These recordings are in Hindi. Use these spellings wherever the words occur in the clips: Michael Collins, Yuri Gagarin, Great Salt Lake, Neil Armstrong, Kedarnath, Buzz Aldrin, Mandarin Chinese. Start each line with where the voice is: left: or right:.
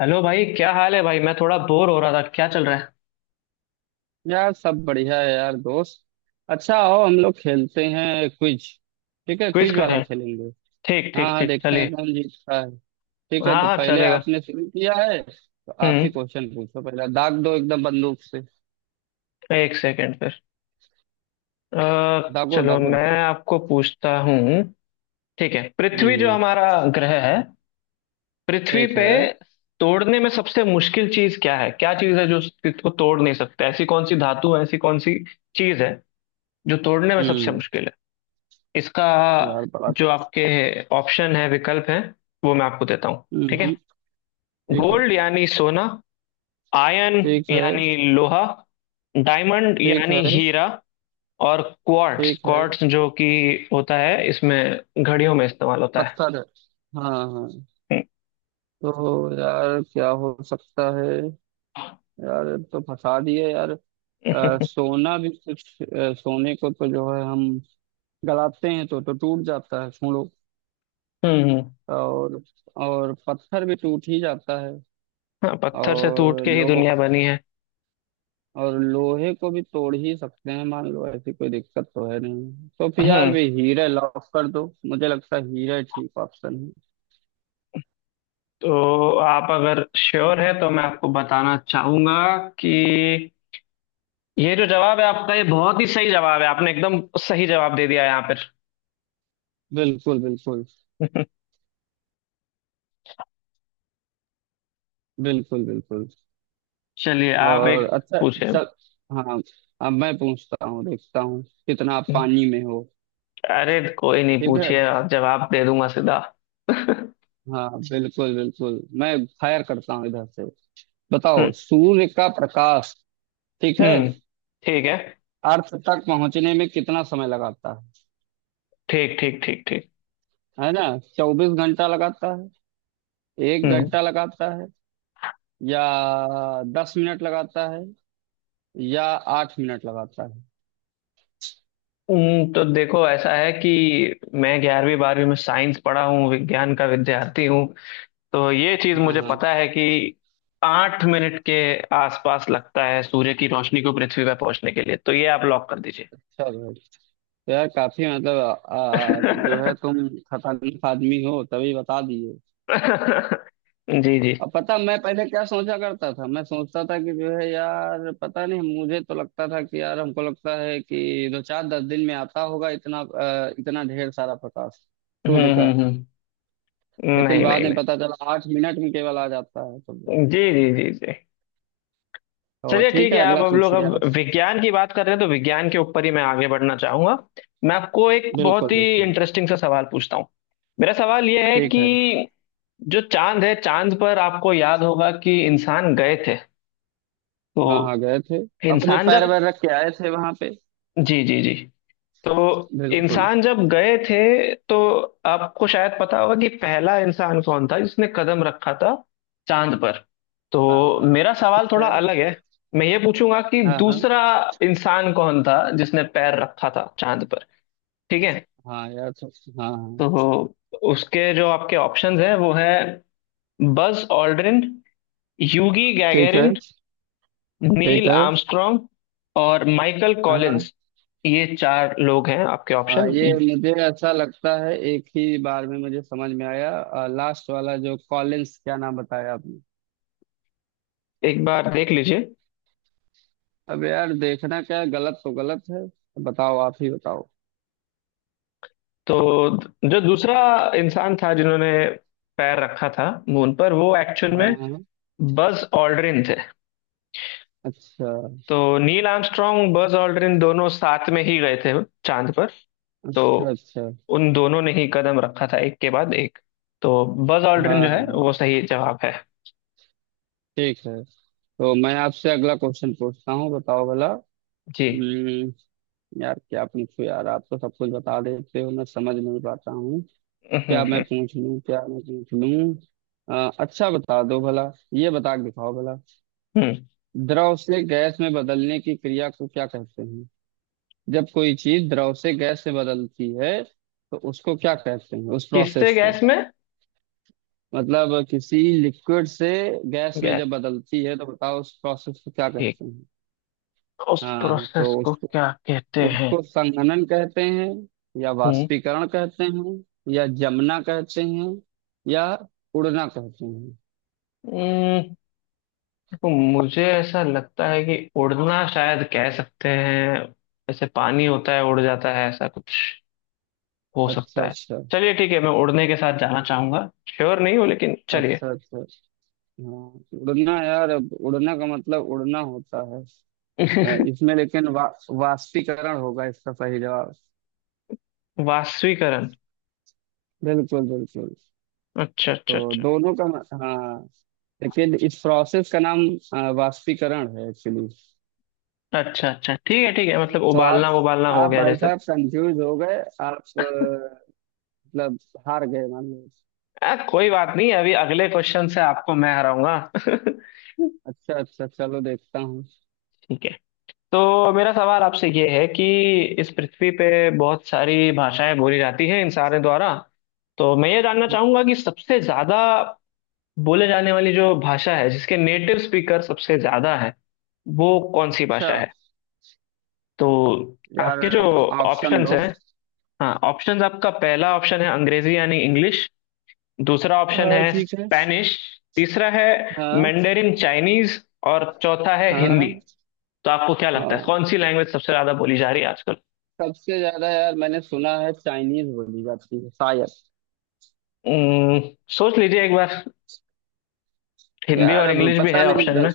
left: हेलो भाई, क्या हाल है भाई। मैं थोड़ा बोर हो रहा था, क्या चल रहा है।
right: यार सब बढ़िया है यार दोस्त। अच्छा आओ हम लोग खेलते हैं क्विज। ठीक है
left: क्विज
right: क्विज वाला
left: करें?
right: खेलेंगे।
left: ठीक
right: हाँ
left: ठीक
right: हाँ
left: ठीक,
right: देखते हैं
left: चलिए।
right: कौन जीतता है। ठीक है
left: हाँ
right: तो
left: हाँ,
right: पहले
left: चलेगा।
right: आपने शुरू किया है तो आप ही
left: हम्म
right: क्वेश्चन पूछो, पहला दाग दो एकदम बंदूक से।
left: एक सेकंड फिर।
right: दागो
left: चलो
right: दागो।
left: मैं आपको पूछता हूँ। ठीक है, पृथ्वी जो
right: हम्म।
left: हमारा ग्रह है, पृथ्वी
right: ठीक
left: पे
right: है।
left: तोड़ने में सबसे मुश्किल चीज क्या है? क्या चीज है जो इसको तोड़ नहीं सकते, ऐसी कौन सी धातु है, ऐसी कौन सी चीज है जो तोड़ने में सबसे
right: हम्म।
left: मुश्किल है? इसका
right: यार बड़ा।
left: जो आपके ऑप्शन है, विकल्प है, वो मैं आपको देता हूँ, ठीक है।
right: हम्म। ठीक है।
left: गोल्ड यानी सोना, आयन
right: ठीक है
left: यानी लोहा, डायमंड
right: ठीक है
left: यानी हीरा, और क्वार्ट्स।
right: ठीक है।
left: क्वार्ट्स जो कि होता है, इसमें घड़ियों में इस्तेमाल होता है।
right: पत्थर है। हाँ हाँ। तो यार क्या हो सकता है।
left: हम्म
right: यार ये तो फंसा दिए यार। सोना भी कुछ, सोने को तो जो है हम गलाते हैं तो टूट जाता है, सुनो।
left: हम्म।
right: और और पत्थर भी टूट ही जाता है।
left: हाँ, पत्थर से टूट
right: और
left: के ही
right: लो
left: दुनिया बनी है।
right: और लोहे को भी तोड़ ही सकते हैं, मान लो ऐसी कोई दिक्कत तो है नहीं, तो फिर यार
left: हम्म
right: भी हीरा लॉक कर दो, मुझे लगता है हीरा ठीक ऑप्शन है।
left: तो आप अगर श्योर है तो मैं आपको बताना चाहूंगा कि ये जो जवाब है आपका, ये बहुत ही सही जवाब है, आपने एकदम सही जवाब दे दिया है यहाँ
right: बिल्कुल बिल्कुल।
left: पर।
right: बिल्कुल बिल्कुल।
left: चलिए, आप
right: और
left: एक
right: अच्छा।
left: पूछे।
right: चल। हाँ। अब मैं पूछता हूँ, देखता हूँ कितना आप पानी में हो।
left: अरे कोई नहीं,
right: ठीक है।
left: पूछिए आप, जवाब दे दूंगा सीधा। हम्म
right: हाँ बिल्कुल बिल्कुल, मैं फायर करता हूँ इधर से। बताओ, सूर्य का प्रकाश। ठीक है।
left: हम्म। ठीक है।
right: अर्थ तक पहुंचने में कितना समय लगाता
left: ठीक ठीक ठीक ठीक।
right: है ना? 24 घंटा लगाता है? एक
left: हम्म
right: घंटा लगाता है? या 10 मिनट लगाता है? या 8 मिनट लगाता है?
left: तो देखो ऐसा है कि मैं 11वीं 12वीं में साइंस पढ़ा हूँ, विज्ञान का विद्यार्थी हूँ। तो ये चीज
right: हाँ
left: मुझे
right: हाँ।
left: पता है कि 8 मिनट के आसपास लगता है सूर्य की रोशनी को पृथ्वी पर पहुंचने के लिए, तो ये आप लॉक कर दीजिए।
right: चलो। तो यार, काफी मतलब, जो है, तुम खतरनाक आदमी हो, तभी बता दिए।
left: जी जी।
right: अब पता मैं पहले क्या सोचा करता था, मैं सोचता था कि जो है, यार पता नहीं, मुझे तो लगता था कि यार, हमको लगता है कि दो चार दस दिन में आता होगा इतना, इतना ढेर सारा प्रकाश सूर्य का।
left: हम्म।
right: लेकिन
left: नहीं
right: बाद
left: नहीं
right: में
left: नहीं।
right: पता चला 8 मिनट में केवल आ जाता है तो।
left: जी जी जी जी।
right: तो
left: चलिए
right: ठीक
left: ठीक है,
right: है,
left: आप,
right: अगला
left: हम लोग
right: पूछिए
left: अब
right: आप।
left: विज्ञान की बात कर रहे हैं तो विज्ञान के ऊपर ही मैं आगे बढ़ना चाहूंगा। मैं आपको एक बहुत
right: बिल्कुल
left: ही
right: बिल्कुल।
left: इंटरेस्टिंग सा सवाल पूछता हूँ। मेरा सवाल यह है
right: ठीक है।
left: कि जो चांद है, चांद पर आपको याद होगा कि इंसान गए थे।
right: हाँ
left: तो
right: हाँ गए थे। अपने
left: इंसान
right: पैर
left: जब,
right: वैर रख के आए थे वहां पे।
left: जी जी जी, तो
right: बिल्कुल।
left: इंसान जब गए थे तो आपको शायद पता होगा कि पहला इंसान कौन था जिसने कदम रखा था चांद पर। तो
right: हाँ हाँ
left: मेरा सवाल
right: ठीक
left: थोड़ा
right: है।
left: अलग है, मैं ये पूछूंगा कि
right: हाँ हाँ।
left: दूसरा इंसान कौन था जिसने पैर रखा था चांद पर, ठीक है।
right: हाँ यार। हाँ हाँ।
left: तो उसके जो आपके ऑप्शंस हैं वो है, बज ऑल्ड्रिन, यूगी
right: ठीक है
left: गैगरिन,
right: ठीक
left: नील
right: है।
left: आर्मस्ट्रॉन्ग और माइकल
right: हाँ हाँ।
left: कॉलिंस। ये चार लोग हैं आपके
right: हाँ
left: ऑप्शन,
right: ये मुझे अच्छा लगता है, एक ही बार में मुझे समझ में आया, लास्ट वाला जो कॉलिंस, क्या नाम बताया आपने?
left: एक बार देख लीजिए।
right: अब यार देखना क्या है, गलत तो गलत है। बताओ, आप ही बताओ।
left: तो जो दूसरा इंसान था जिन्होंने पैर रखा था मून पर, वो एक्चुअल
right: हाँ
left: में
right: हाँ हाँ।
left: बज ऑल्ड्रिन थे।
right: अच्छा
left: तो नील आर्मस्ट्रॉन्ग, बज ऑल्ड्रिन दोनों साथ में ही गए थे चांद पर। तो
right: अच्छा अच्छा।
left: उन दोनों ने ही कदम रखा था एक के बाद एक। तो बज
right: हाँ
left: ऑल्ड्रिन जो
right: हाँ
left: है वो
right: हाँ।
left: सही जवाब है।
right: ठीक है, तो मैं आपसे अगला क्वेश्चन पूछता हूँ, बताओ भला।
left: जी।
right: हम्म। यार क्या पूछूं, यार आप तो सब कुछ बता देते हो, मैं समझ नहीं पाता हूँ।
left: हम्म
right: क्या मैं
left: हम्म
right: पूछ लूँ, क्या मैं पूछ लूँ। अच्छा बता दो भला, ये बता के दिखाओ भला।
left: हम्म।
right: द्रव से गैस में बदलने की क्रिया को क्या कहते हैं? जब कोई चीज द्रव से गैस में बदलती है, तो उसको क्या कहते हैं उस
left: किससे
right: प्रोसेस को?
left: गैस में?
right: मतलब किसी लिक्विड से गैस में
left: गैस।
right: जब बदलती है, तो बताओ उस प्रोसेस को क्या
left: ठीक।
right: कहते हैं?
left: उस
right: हाँ तो
left: प्रोसेस को
right: उसको,
left: क्या कहते हैं?
right: संघनन कहते हैं, या वाष्पीकरण कहते हैं, या जमना कहते हैं, या उड़ना कहते हैं?
left: हम्म तो मुझे ऐसा लगता है कि उड़ना शायद कह सकते हैं। ऐसे पानी होता है, उड़ जाता है, ऐसा कुछ हो
right: अच्छा
left: सकता है।
right: अच्छा
left: चलिए ठीक है, मैं उड़ने के साथ जाना चाहूंगा, श्योर नहीं हूँ लेकिन चलिए।
right: अच्छा अच्छा। हाँ उड़ना, यार अब उड़ना का मतलब उड़ना होता है। इसमें लेकिन, वाष्पीकरण होगा इसका सही जवाब।
left: वाष्पीकरण?
right: बिल्कुल बिल्कुल।
left: अच्छा अच्छा
right: तो
left: अच्छा
right: दोनों का। हाँ। लेकिन इस प्रोसेस का नाम वाष्पीकरण है एक्चुअली।
left: अच्छा। अच्छा ठीक है ठीक है, मतलब
right: तो आप,
left: उबालना, उबालना हो गया
right: भाई
left: जैसे।
right: साहब कंफ्यूज हो गए। आप, मतलब, हार गए मान लो।
left: कोई बात नहीं, अभी अगले क्वेश्चन से आपको मैं हराऊंगा।
right: अच्छा अच्छा, चलो देखता हूँ।
left: ठीक है। तो मेरा सवाल आपसे ये है कि इस पृथ्वी पे बहुत सारी भाषाएं बोली जाती हैं इंसानों द्वारा। तो मैं ये जानना चाहूंगा कि सबसे ज्यादा बोले जाने वाली जो भाषा है, जिसके नेटिव स्पीकर सबसे ज्यादा है, वो कौन सी भाषा
right: अच्छा।
left: है? तो
right: यार
left: आपके जो
right: ऑप्शन
left: ऑप्शंस
right: दो।
left: हैं, हाँ, ऑप्शंस। आपका पहला ऑप्शन है अंग्रेजी यानी इंग्लिश, दूसरा ऑप्शन है
right: ठीक है।
left: स्पेनिश, तीसरा है
right: हाँ
left: मैंडेरिन चाइनीज, और चौथा है हिंदी।
right: हाँ।
left: तो आपको क्या लगता है
right: हाँ
left: कौन सी लैंग्वेज सबसे ज्यादा बोली जा रही है आजकल?
right: सबसे ज्यादा, यार मैंने सुना है चाइनीज बोली जाती है शायद।
left: उम्म, सोच लीजिए एक बार। हिंदी
right: यार
left: और
right: अब
left: इंग्लिश भी
right: पता
left: है
right: नहीं,
left: ऑप्शन में।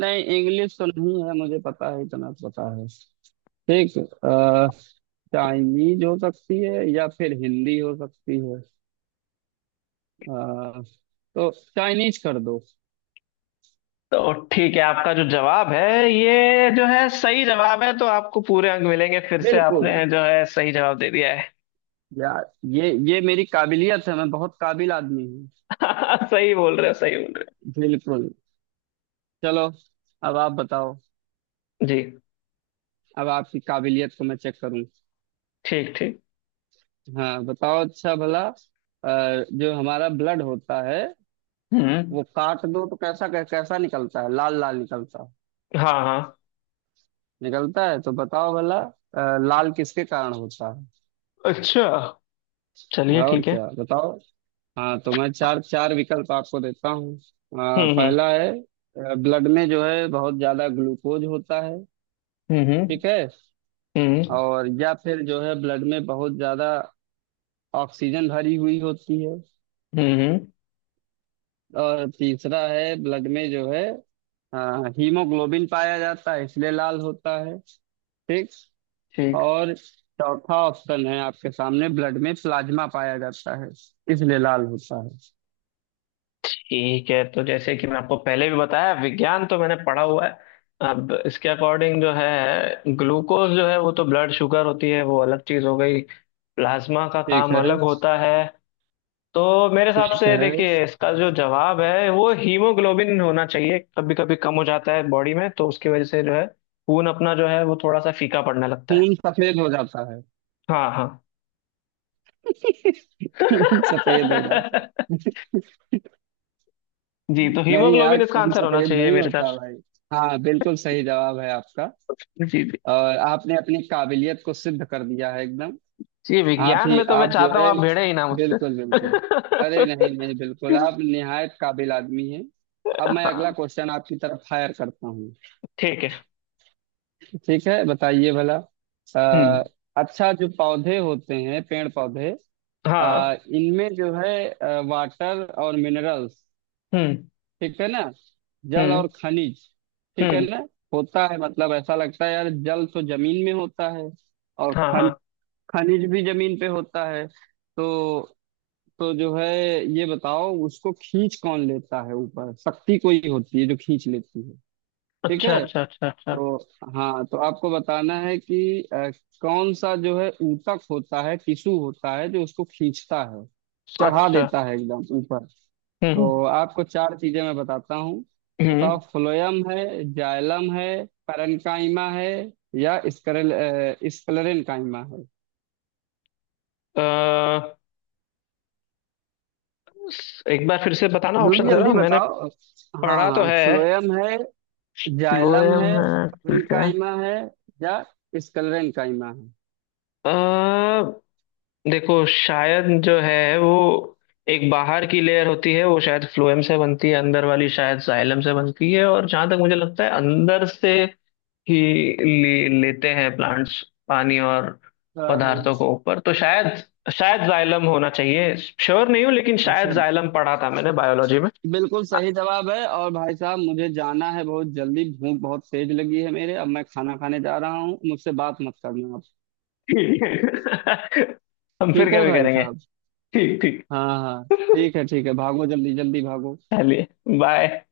right: नहीं, इंग्लिश तो नहीं है, मुझे पता है, इतना तो पता है। ठीक। अ, चाइनीज हो सकती है या फिर हिंदी हो सकती है। अ, तो चाइनीज कर दो।
left: तो ठीक है, आपका जो जवाब है, ये जो है सही जवाब है, तो आपको पूरे अंक मिलेंगे। फिर से
right: बिल्कुल।
left: आपने जो है सही जवाब दे दिया है।
right: यार ये मेरी काबिलियत है, मैं बहुत काबिल आदमी हूँ।
left: सही बोल रहे हो, सही बोल रहे
right: बिल्कुल। चलो। अब आप बताओ।
left: हो। जी।
right: अब आपकी काबिलियत को मैं चेक करूँ।
left: ठीक ठीक।
right: हाँ बताओ, अच्छा भला, जो हमारा ब्लड होता है,
left: हम्म
right: वो काट दो तो कैसा कैसा निकलता है, लाल लाल निकलता है,
left: हाँ हाँ
right: निकलता है, तो बताओ भला लाल किसके कारण होता है।
left: अच्छा चलिए
right: और
left: ठीक है।
right: क्या बताओ। हाँ तो मैं चार चार विकल्प आपको देता हूँ,
left: हम्म
right: पहला है ब्लड में जो है बहुत ज्यादा ग्लूकोज होता है।
left: हम्म हम्म
right: ठीक है।
left: हम्म
right: और या फिर जो है ब्लड में बहुत ज्यादा ऑक्सीजन भरी हुई होती है।
left: हम्म।
right: और तीसरा है ब्लड में जो है अ, हीमोग्लोबिन पाया जाता है इसलिए लाल होता है। ठीक।
left: ठीक।
right: और चौथा ऑप्शन है आपके सामने, ब्लड में प्लाज्मा पाया जाता है इसलिए लाल होता है।
left: ठीक है, तो जैसे कि मैं आपको पहले भी बताया, विज्ञान तो मैंने पढ़ा हुआ है। अब इसके अकॉर्डिंग, जो है ग्लूकोज जो है, वो तो ब्लड शुगर होती है, वो अलग चीज हो गई। प्लाज्मा का
right: ठीक
left: काम
right: है
left: अलग होता है। तो मेरे हिसाब
right: ठीक
left: से
right: है।
left: देखिए, इसका जो जवाब है वो हीमोग्लोबिन होना चाहिए। कभी कभी कम हो जाता है बॉडी में, तो उसकी वजह से जो है, खून अपना जो है, वो थोड़ा सा फीका पड़ने लगता है।
right: खून सफेद हो जाता है।
left: हाँ हाँ।
right: खून सफेद हो जाता है।
left: जी। तो
right: नहीं यार,
left: हीमोग्लोबिन इसका
right: खून
left: आंसर होना
right: सफेद
left: चाहिए
right: नहीं
left: मेरे हिसाब
right: होता
left: से।
right: भाई। हाँ, बिल्कुल सही जवाब है आपका।
left: जी।
right: और आपने अपनी काबिलियत को सिद्ध कर दिया है एकदम।
left: जी,
right: आप
left: विज्ञान
right: ही
left: में तो मैं
right: आप, जो
left: चाहता हूँ
right: है।
left: आप भिड़े ही ना मुझसे।
right: बिल्कुल बिल्कुल। अरे नहीं नहीं, बिल्कुल आप निहायत काबिल आदमी हैं। अब मैं अगला
left: हाँ
right: क्वेश्चन आपकी तरफ फायर करता हूँ।
left: ठीक है।
right: ठीक है, बताइए भला। आ,
left: हम्म
right: अच्छा, जो पौधे होते हैं, पेड़ पौधे,
left: हाँ
right: इनमें जो है वाटर और मिनरल्स,
left: हम्म
right: ठीक है ना, जल
left: हम्म
right: और खनिज, ठीक है
left: हम्म
right: ना, होता है। मतलब ऐसा लगता है यार, जल तो जमीन में होता है, और
left: हाँ हाँ
right: खन खनिज भी जमीन पे होता है, तो जो है, ये बताओ, उसको खींच कौन लेता है ऊपर, शक्ति कोई होती है जो खींच लेती है। ठीक
left: अच्छा
right: है।
left: अच्छा अच्छा अच्छा
right: तो हाँ, तो आपको बताना है कि कौन सा जो है ऊतक होता है, टिश्यू होता है, जो उसको खींचता है, चढ़ा
left: अच्छा।
right: देता है एकदम ऊपर।
left: हम्म
right: तो आपको चार चीजें मैं बताता हूँ।
left: हम्म।
right: बताओ, फ्लोयम है, जाइलम है, पैरेन्काइमा है, या स्क्लेरेन्काइमा है?
left: अ, एक बार फिर से बताना
right: जल्दी
left: ऑप्शन,
right: जल्दी
left: जरा मैंने
right: बताओ। हाँ
left: पढ़ा तो
right: हाँ,
left: है।
right: फ्लोयम है, जाइलम
left: लोहे
right: है,
left: में, ठीक है।
right: पैरेन्काइमा है, या स्क्लेरेन्काइमा है।
left: अ, देखो शायद जो है वो एक बाहर की लेयर होती है, वो शायद फ्लोएम से बनती है, अंदर वाली शायद जाइलम से बनती है, और जहां तक मुझे लगता है अंदर से ही लेते हैं प्लांट्स पानी और
right: अ,
left: पदार्थों को ऊपर। तो शायद, शायद जाइलम होना चाहिए, श्योर नहीं हूँ लेकिन शायद
right: अच्छा,
left: जाइलम पढ़ा था मैंने बायोलॉजी में।
right: बिल्कुल सही जवाब है। और भाई साहब, मुझे जाना है बहुत जल्दी, भूख बहुत तेज लगी है मेरे, अब मैं खाना खाने जा रहा हूँ, मुझसे बात मत करना आप।
left: ठीक है। हम फिर
right: ठीक है
left: कभी
right: भाई
left: करेंगे।
right: साहब।
left: ठीक ठीक,
right: हाँ हाँ। ठीक है ठीक है, भागो जल्दी जल्दी, भागो।
left: चलिए, बाय।